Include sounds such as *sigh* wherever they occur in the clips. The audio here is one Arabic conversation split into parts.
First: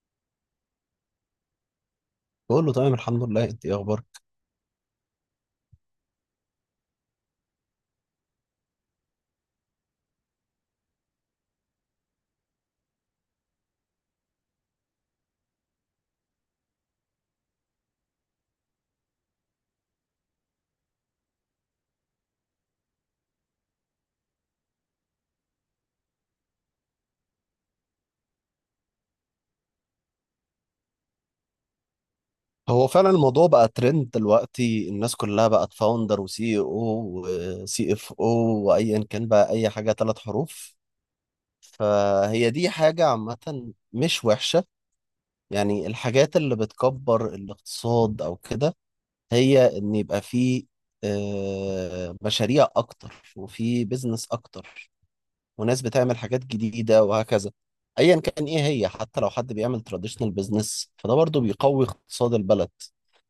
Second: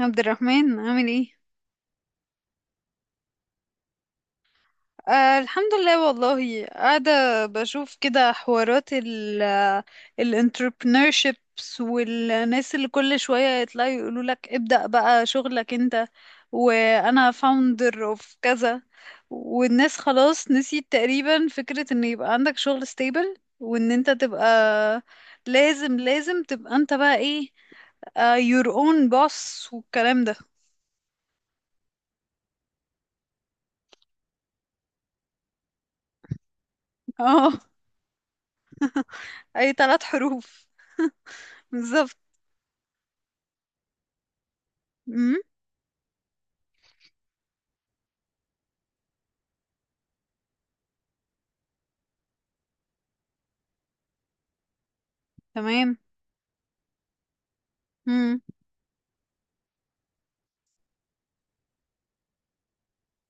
عبد الرحمن عامل ايه؟ بقول له تمام، الحمد لله. انت ايه اخبارك؟ آه الحمد لله والله قاعدة بشوف كده حوارات الانتربرنوrships والناس اللي كل شوية يطلعوا يقولوا لك ابدأ بقى شغلك انت، وانا founder of كذا، والناس خلاص نسيت تقريبا فكرة ان يبقى عندك شغل stable، وان انت تبقى لازم تبقى انت بقى ايه، your own boss والكلام ده هو فعلا الموضوع بقى ترند دلوقتي، الناس كلها بقت فاوندر وسي او *laughs* اه. وسي اف او وايا كان بقى اي اي حاجه ثلاث ثلاث حروف، حروف. بالظبط. فهي دي حاجه عامه مش وحشه. يعني الحاجات اللي بتكبر الاقتصاد او كده، هي ان يبقى فيه مشاريع اكتر وفي بيزنس اكتر. وناس تمام. بتعمل حاجات جديدة وهكذا. ايا امم، كان ايه، هي حتى لو حد بيعمل تراديشنال بزنس فده برضو بيقوي اقتصاد البلد.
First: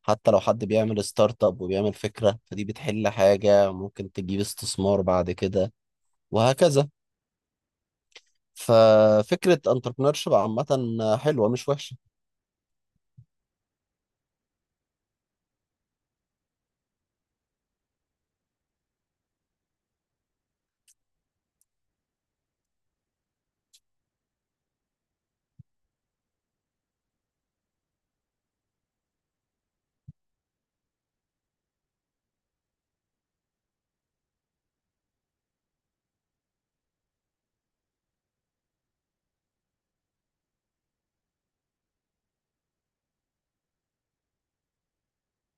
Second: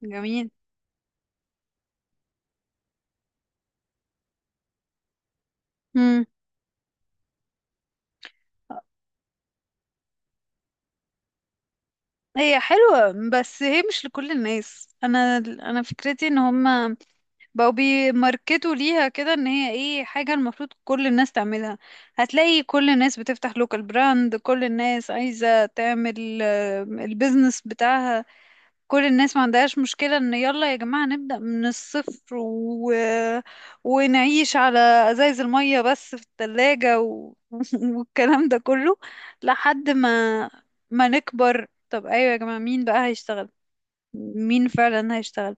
حتى لو جميل. حد بيعمل ستارت اب وبيعمل فكرة فدي بتحل حاجة ممكن تجيب استثمار بعد كده امم، وهكذا. ففكرة انتربرنورشيب عامة حلوة مش وحشة. هي حلوة بس هي مش لكل الناس. انا فكرتي ان هم بقوا بيماركتوا ليها كده، ان هي ايه، حاجة المفروض كل الناس تعملها. هتلاقي كل الناس بتفتح لوكال براند، كل الناس عايزة تعمل البيزنس بتاعها، كل الناس ما عندهاش مشكلة ان يلا يا جماعة نبدأ من الصفر ونعيش على ازايز المية بس في التلاجة *laughs* والكلام ده كله، لحد ما ما نكبر. طب ايوه يا جماعة، مين بقى هيشتغل؟ مين فعلا هيشتغل؟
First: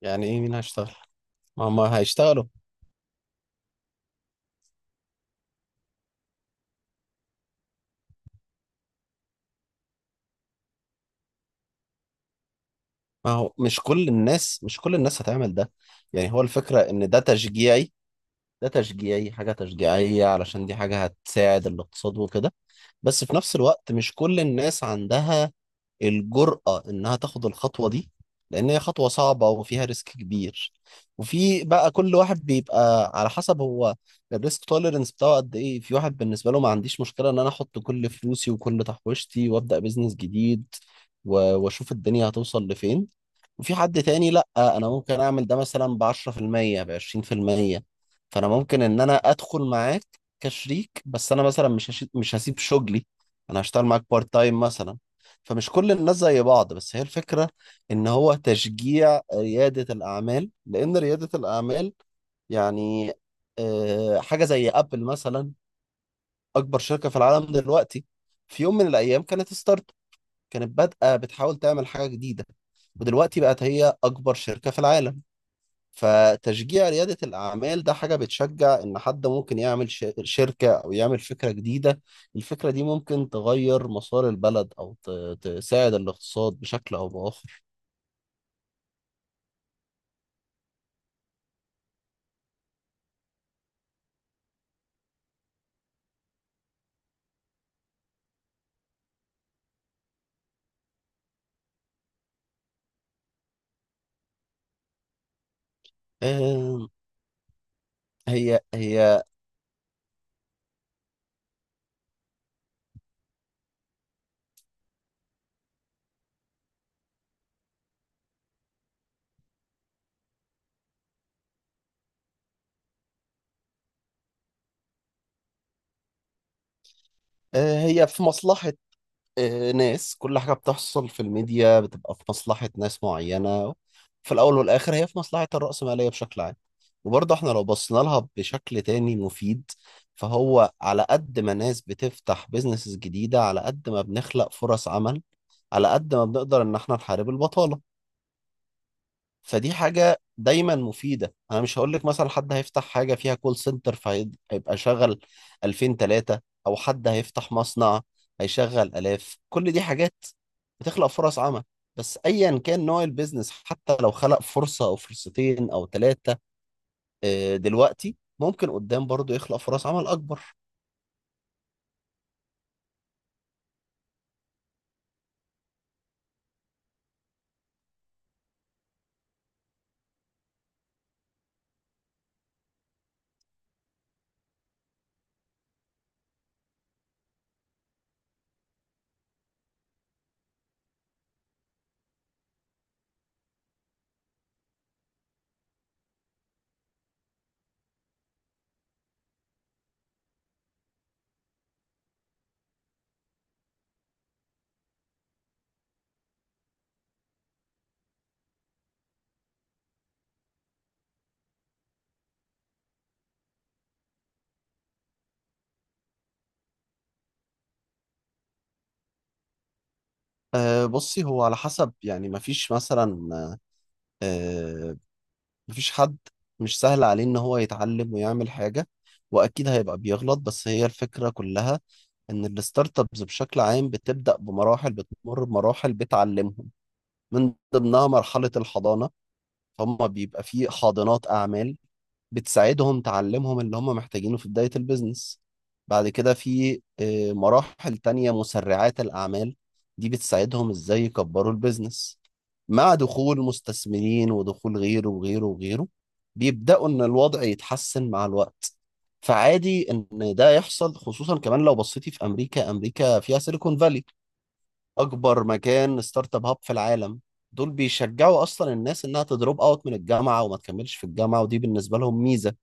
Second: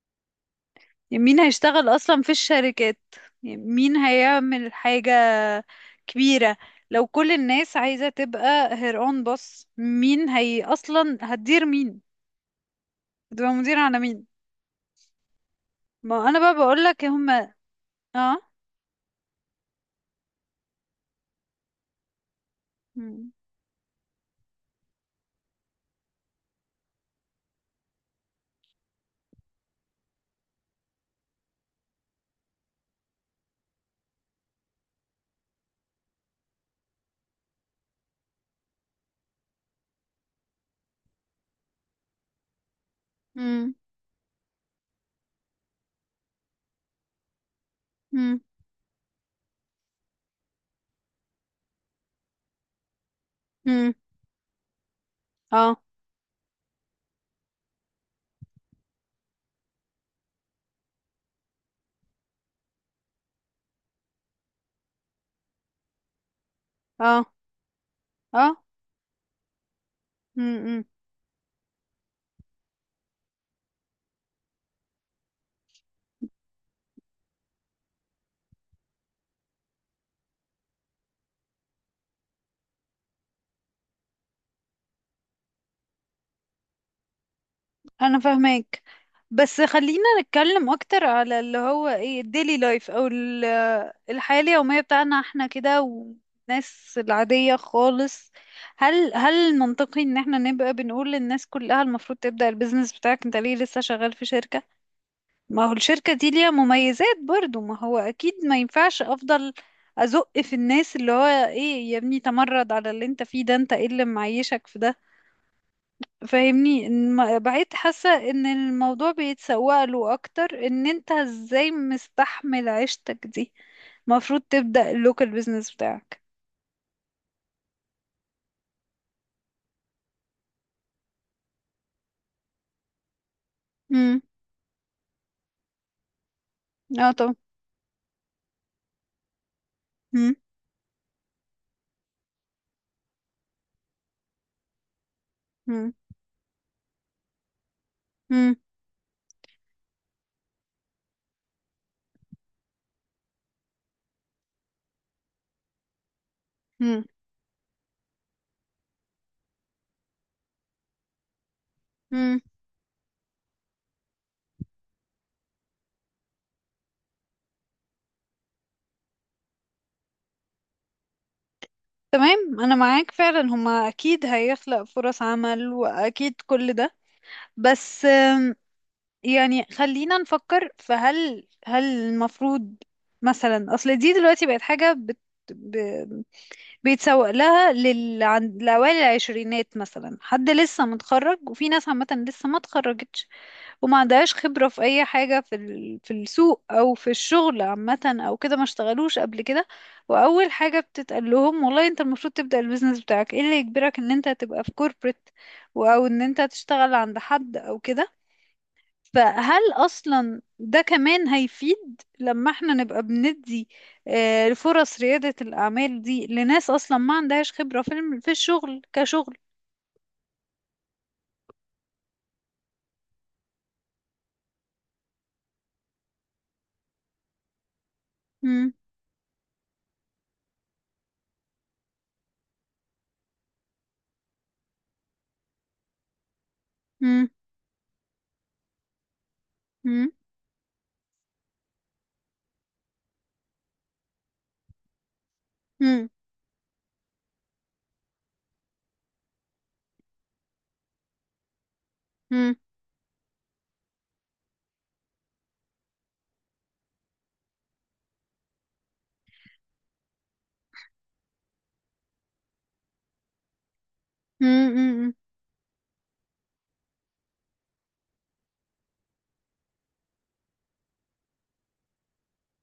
يعني ايه مين هيشتغل؟ يعني مين ما هم هيشتغل اصلا في هيشتغلوا. الشركات؟ يعني مين هيعمل حاجة كبيرة؟ لو كل الناس عايزة تبقى هير اون بص، مين هي اصلا هتدير مين؟ ما هتبقى هو مدير مش على كل مين؟ الناس، مش كل الناس هتعمل ده. ما يعني انا هو بقى الفكرة بقول لك ان ده هم. تشجيعي. اه. ده تشجيعي، حاجة تشجيعية علشان دي حاجة هتساعد الاقتصاد وكده. بس مم. في نفس الوقت مش كل الناس عندها الجرأة إنها تاخد الخطوة دي، لأن هي خطوة صعبة وفيها ريسك كبير. وفي بقى كل واحد بيبقى على حسب هو الريسك توليرنس بتاعه قد إيه. في واحد بالنسبة له ما عنديش مشكلة إن أنا أحط كل فلوسي وكل تحويشتي وأبدأ بيزنس جديد وأشوف الدنيا هتوصل لفين. مم. وفي حد تاني لا، انا ممكن اعمل ده مثلا ب 10%، ب 20%. مم. فانا ممكن ان انا ادخل معاك كشريك، بس انا مثلا مش هسيب شغلي. انا هشتغل مم. معاك بارت تايم مثلا. فمش اه. كل الناس زي بعض، بس هي الفكرة ان هو تشجيع ريادة الاعمال. لان ريادة الاعمال يعني حاجة زي ابل مثلا، اكبر شركة في اه. العالم دلوقتي. اه. في يوم من الايام مم. كانت مم. بادئة بتحاول تعمل حاجة جديدة، ودلوقتي بقت هي أكبر شركة في العالم. فتشجيع ريادة الأعمال ده حاجة بتشجع إن حد ممكن يعمل شركة أو يعمل فكرة جديدة. الفكرة دي ممكن تغير مسار البلد أو تساعد الاقتصاد بشكل أو بآخر. انا فاهمك، بس خلينا نتكلم اكتر على اللي هو ايه الديلي لايف او الحياة اليومية بتاعنا احنا كده، والناس العادية خالص. هل منطقي ان احنا نبقى بنقول للناس كلها المفروض تبدأ البيزنس بتاعك؟ انت ليه لسه شغال في شركة؟ ما هو الشركة دي ليها آه، مميزات برضو. ما هو أكيد ما هي ينفعش هي أفضل أزق في الناس اللي هو إيه يا ابني تمرد على اللي أنت فيه ده، أنت إيه اللي معيشك في ده. فاهمني، بقيت حاسة إن الموضوع بيتسوق له أكتر، إن أنت إزاي مستحمل عيشتك دي، المفروض تبدأ اللوكال بيزنس بتاعك. هي في مصلحة ناس. كل حاجة بتحصل في الميديا بتبقى في مصلحة ناس معينة. امم. في الأول والآخر هي في مصلحة الرأسمالية بشكل عام. اه طبعا. وبرضه احنا لو بصينا لها بشكل تاني مفيد. مم. فهو على قد ما ناس بتفتح بيزنسز جديدة، على قد ما بنخلق فرص عمل، على مم. قد ما بنقدر إن احنا نحارب البطالة. مم. فدي حاجة دايما مفيدة. انا مش هقول لك مثلا حد هيفتح حاجة فيها كول سنتر فهيبقى شغل 2000 3، او مم. حد هيفتح مصنع هيشغل الاف. كل دي حاجات بتخلق فرص عمل. بس مم. ايا كان نوع البيزنس، حتى لو خلق فرصة او فرصتين او ثلاثة، دلوقتي ممكن قدام برضو يخلق فرص عمل اكبر. تمام، أنا معاك فعلا، هما أكيد هيخلق فرص عمل وأكيد كل ده، بس يعني خلينا نفكر. فهل هل هل المفروض مثلا، اصل دي دلوقتي بقت حاجة ب... بيتسوق لها لأوائل العشرينات مثلا، حد لسه متخرج، وفي ناس عامة لسه ما اتخرجتش وما عندهاش خبرة في أي حاجة في السوق أو في الشغل عامة، أو كده ما اشتغلوش قبل كده، وأول حاجة بتتقال لهم والله أنت المفروض تبدأ البيزنس بتاعك، إيه اللي يجبرك إن أنت تبقى في كوربريت، أو إن أنت تشتغل عند حد أو كده. فهل أصلا ده كمان هيفيد، لما احنا نبقى بندي فرص ريادة الأعمال دي لناس أصلا ما عندهاش خبرة في الشغل كشغل؟ بصي هو على حسب. يعني مفيش مثلا آه، مفيش حد مش سهل عليه ان هو يتعلم ويعمل مم. حاجة، واكيد هيبقى بيغلط. بس هي الفكرة كلها ان الستارت ابس بشكل عام بتبدأ بمراحل، بتمر بمراحل بتعلمهم. مم. من ضمنها مرحلة الحضانة. هم مم. بيبقى فيه حاضنات اعمال بتساعدهم تعلمهم اللي هم محتاجينه في بداية البيزنس. بعد مم. كده في مراحل تانية، مسرعات الأعمال. دي بتساعدهم إزاي يكبروا البيزنس مم. مع دخول مستثمرين ودخول غيره وغيره وغيره. بيبدأوا إن الوضع يتحسن مع الوقت. فعادي إن ده يحصل، خصوصا كمان لو بصيتي في أمريكا. أمريكا فيها سيليكون فالي، مم. مم. أكبر مكان ستارت أب هاب في العالم. دول بيشجعوا أصلا الناس إنها تدروب أوت من الجامعة وما تكملش في الجامعة، ودي بالنسبة لهم ميزة.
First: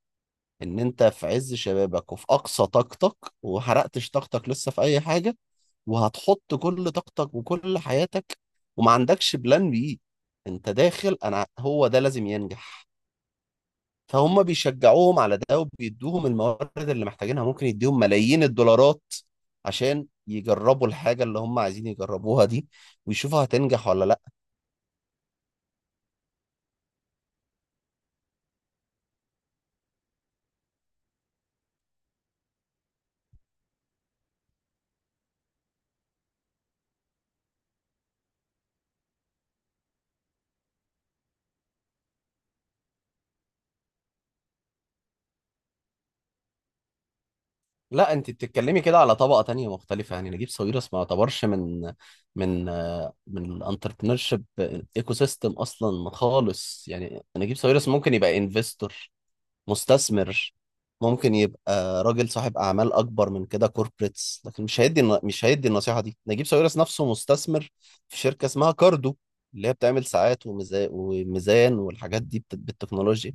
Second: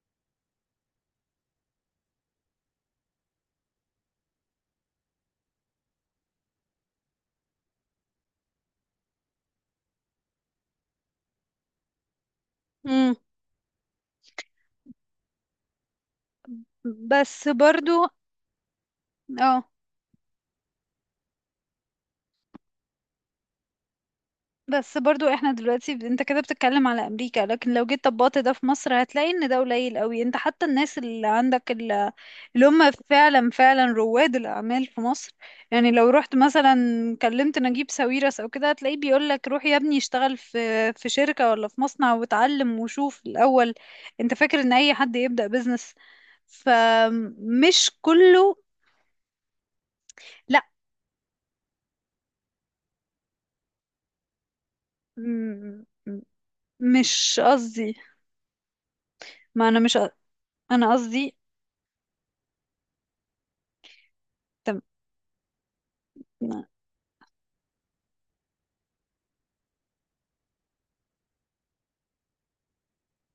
ان انت في عز شبابك وفي اقصى طاقتك وحرقتش طاقتك لسه في اي حاجة، وهتحط كل طاقتك وكل حياتك، وما عندكش بلان بي. انت داخل، انا هو ده لازم ينجح. مم. فهم بيشجعوهم على ده، وبيدوهم الموارد اللي محتاجينها. بس ممكن برضو. يديهم ملايين الدولارات اه. عشان يجربوا الحاجة اللي هم عايزين يجربوها دي، ويشوفوا هتنجح ولا لا. بس برضو احنا دلوقتي انت كده بتتكلم على امريكا، لكن لو جيت طبقت ده في مصر هتلاقي ان ده قليل قوي. انت حتى الناس اللي عندك اللي هم فعلا رواد الاعمال في مصر، يعني لو رحت مثلا كلمت نجيب ساويرس او كده، هتلاقيه بيقول لك روح يا ابني اشتغل في شركة ولا في مصنع واتعلم وشوف الاول. انت فاكر ان اي حد يبدأ بيزنس؟ فمش لا، انت كله. بتتكلمي كده على طبقه تانية مختلفه. يعني نجيب لا. ساويرس ما يعتبرش من الانتربرنور شيب ايكو سيستم م- اصلا م- خالص. يعني مش نجيب ساويرس قصدي، ممكن يبقى انفستور، ما انا مش ق- مستثمر. انا ممكن قصدي. يبقى راجل صاحب اعمال اكبر من كده، كوربريتس. لكن مش هيدي النصيحه دي. نجيب تم- ساويرس نفسه مستثمر في شركه اسمها كاردو، اللي هي بتعمل ساعات وميزان والحاجات دي بالتكنولوجيا.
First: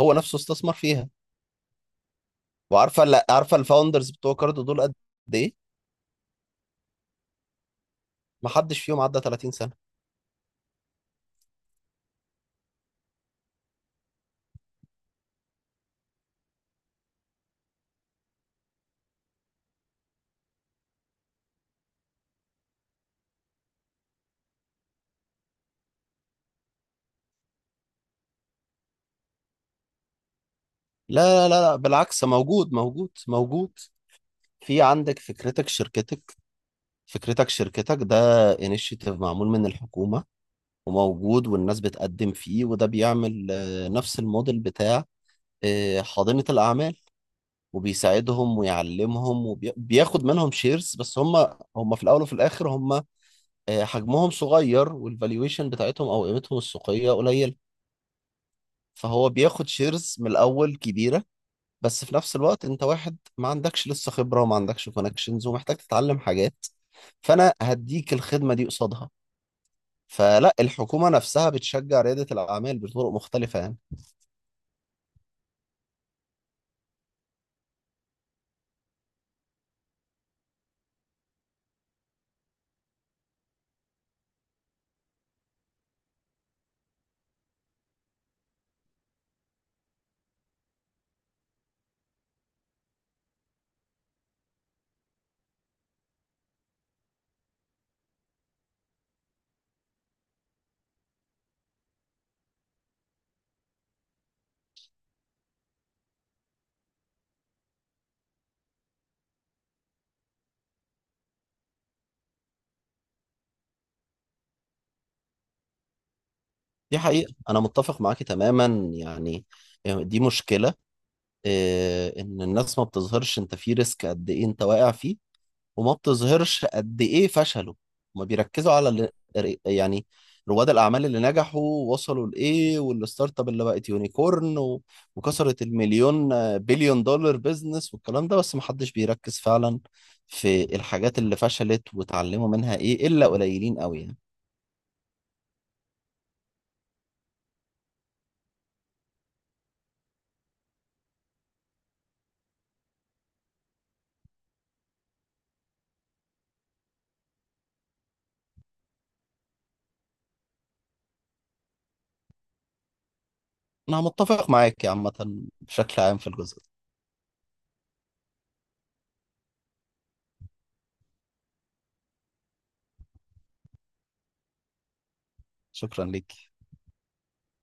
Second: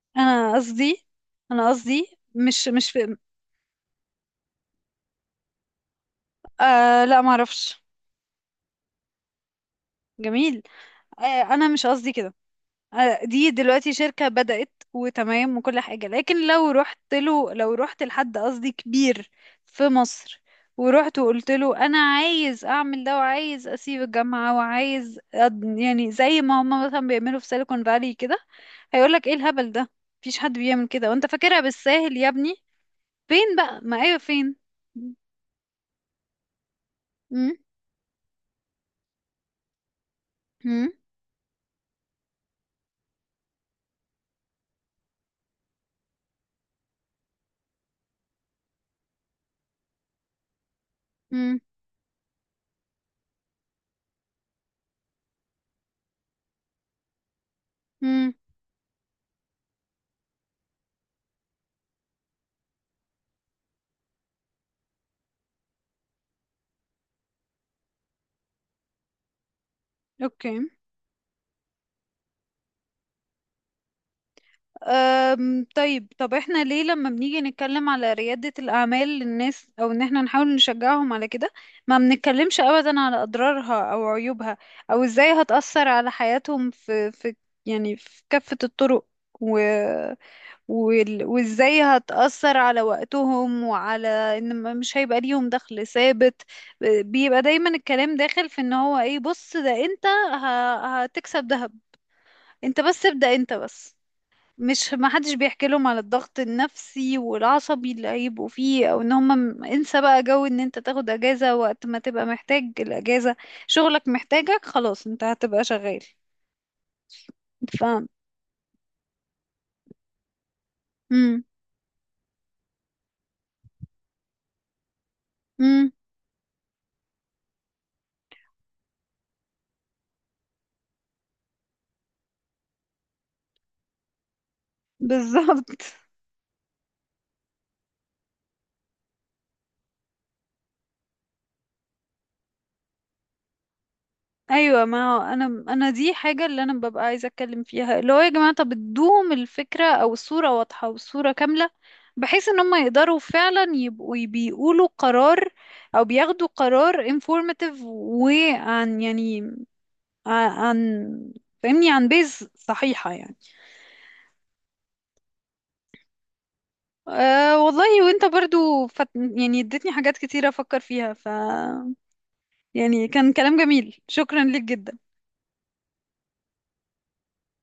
هو نفسه انا استثمر قصدي. فيها. انا قصدي مش وعارفه، لا، عارفه الفاوندرز بتوع كاردو دول قد ايه؟ آه لا ما اعرفش. ما حدش فيهم عدى 30 سنة. جميل. آه انا مش قصدي كده. آه دي دلوقتي شركة بدأت وتمام وكل حاجة، لكن لو رحت له، لو رحت لحد قصدي كبير في مصر، ورحت وقلت له انا عايز اعمل ده وعايز اسيب الجامعة يعني زي ما هم مثلا بيعملوا في سيليكون فالي كده، هيقولك ايه الهبل ده، مفيش حد بيعمل كده، وانت لا لا فاكرها لا لا، بالساهل بالعكس، يا ابني. موجود موجود فين موجود. بقى، ما ايوه فين. في عندك فكرتك شركتك. فكرتك م- شركتك ده انيشيتيف معمول من الحكومة م- وموجود والناس بتقدم فيه، وده بيعمل نفس الموديل بتاع حاضنة الأعمال. وبيساعدهم ويعلمهم وبياخد منهم شيرز. بس هم امم. هم في الأول وفي الآخر هم حجمهم صغير، والفالويشن بتاعتهم أو قيمتهم السوقية قليل. امم. فهو بياخد شيرز من الأول كبيرة، بس في نفس الوقت انت واحد ما عندكش لسه خبرة وما عندكش كونكشنز ومحتاج تتعلم حاجات. فانا هديك الخدمة دي قصادها. فلا، اوكي. الحكومة نفسها بتشجع ريادة الأعمال بطرق مختلفة يعني. أم طيب، طب احنا ليه لما بنيجي نتكلم على ريادة الأعمال للناس، أو إن احنا نحاول نشجعهم على كده، ما بنتكلمش أبدا على أضرارها أو عيوبها، أو إزاي هتأثر على حياتهم في يعني في كافة الطرق، و... وإزاي هتأثر على وقتهم وعلى إن مش هيبقى ليهم دخل ثابت. بيبقى دايما الكلام داخل في إن هو إيه، بص ده أنت هتكسب دهب، انت بس ابدأ، انت بس. مش ما حدش بيحكي لهم على الضغط النفسي والعصبي اللي هيبقوا فيه، او ان هم انسى بقى جو ان انت تاخد اجازة وقت ما تبقى محتاج الاجازة. شغلك محتاجك خلاص، انت هتبقى شغال. دي حقيقة أنا متفق فاهم. معاكي تماما. يعني يعني دي مشكلة. امم. إيه إن الناس ما بتظهرش أنت في ريسك قد إيه أنت واقع فيه، امم. وما بتظهرش قد ايه فشلوا. ما بيركزوا على يعني رواد الاعمال اللي نجحوا وصلوا لايه، والستارت اب اللي بقت يونيكورن وكسرت بالظبط، المليون آه، بليون دولار بيزنس والكلام ده. بس ما حدش بيركز فعلا في الحاجات اللي فشلت وتعلموا منها ايه، الا قليلين قوي يعني. ايوه. ما هو انا، دي حاجه اللي انا ببقى عايزه اتكلم فيها، اللي هو يا جماعه طب ادوهم الفكره، او الصوره واضحه والصوره كامله، بحيث ان هم يقدروا فعلا يبقوا بيقولوا قرار، او بياخدوا قرار informative، وعن يعني عن عن- فاهمني، عن بيز صحيحه يعني. انا متفق معاك يا عامه، بشكل عام في الجزء ده. أه والله، وانت برضو يعني اديتني حاجات كتيره افكر فيها، يعني كان كلام جميل، شكرا ليك جدا. شكرا ليك.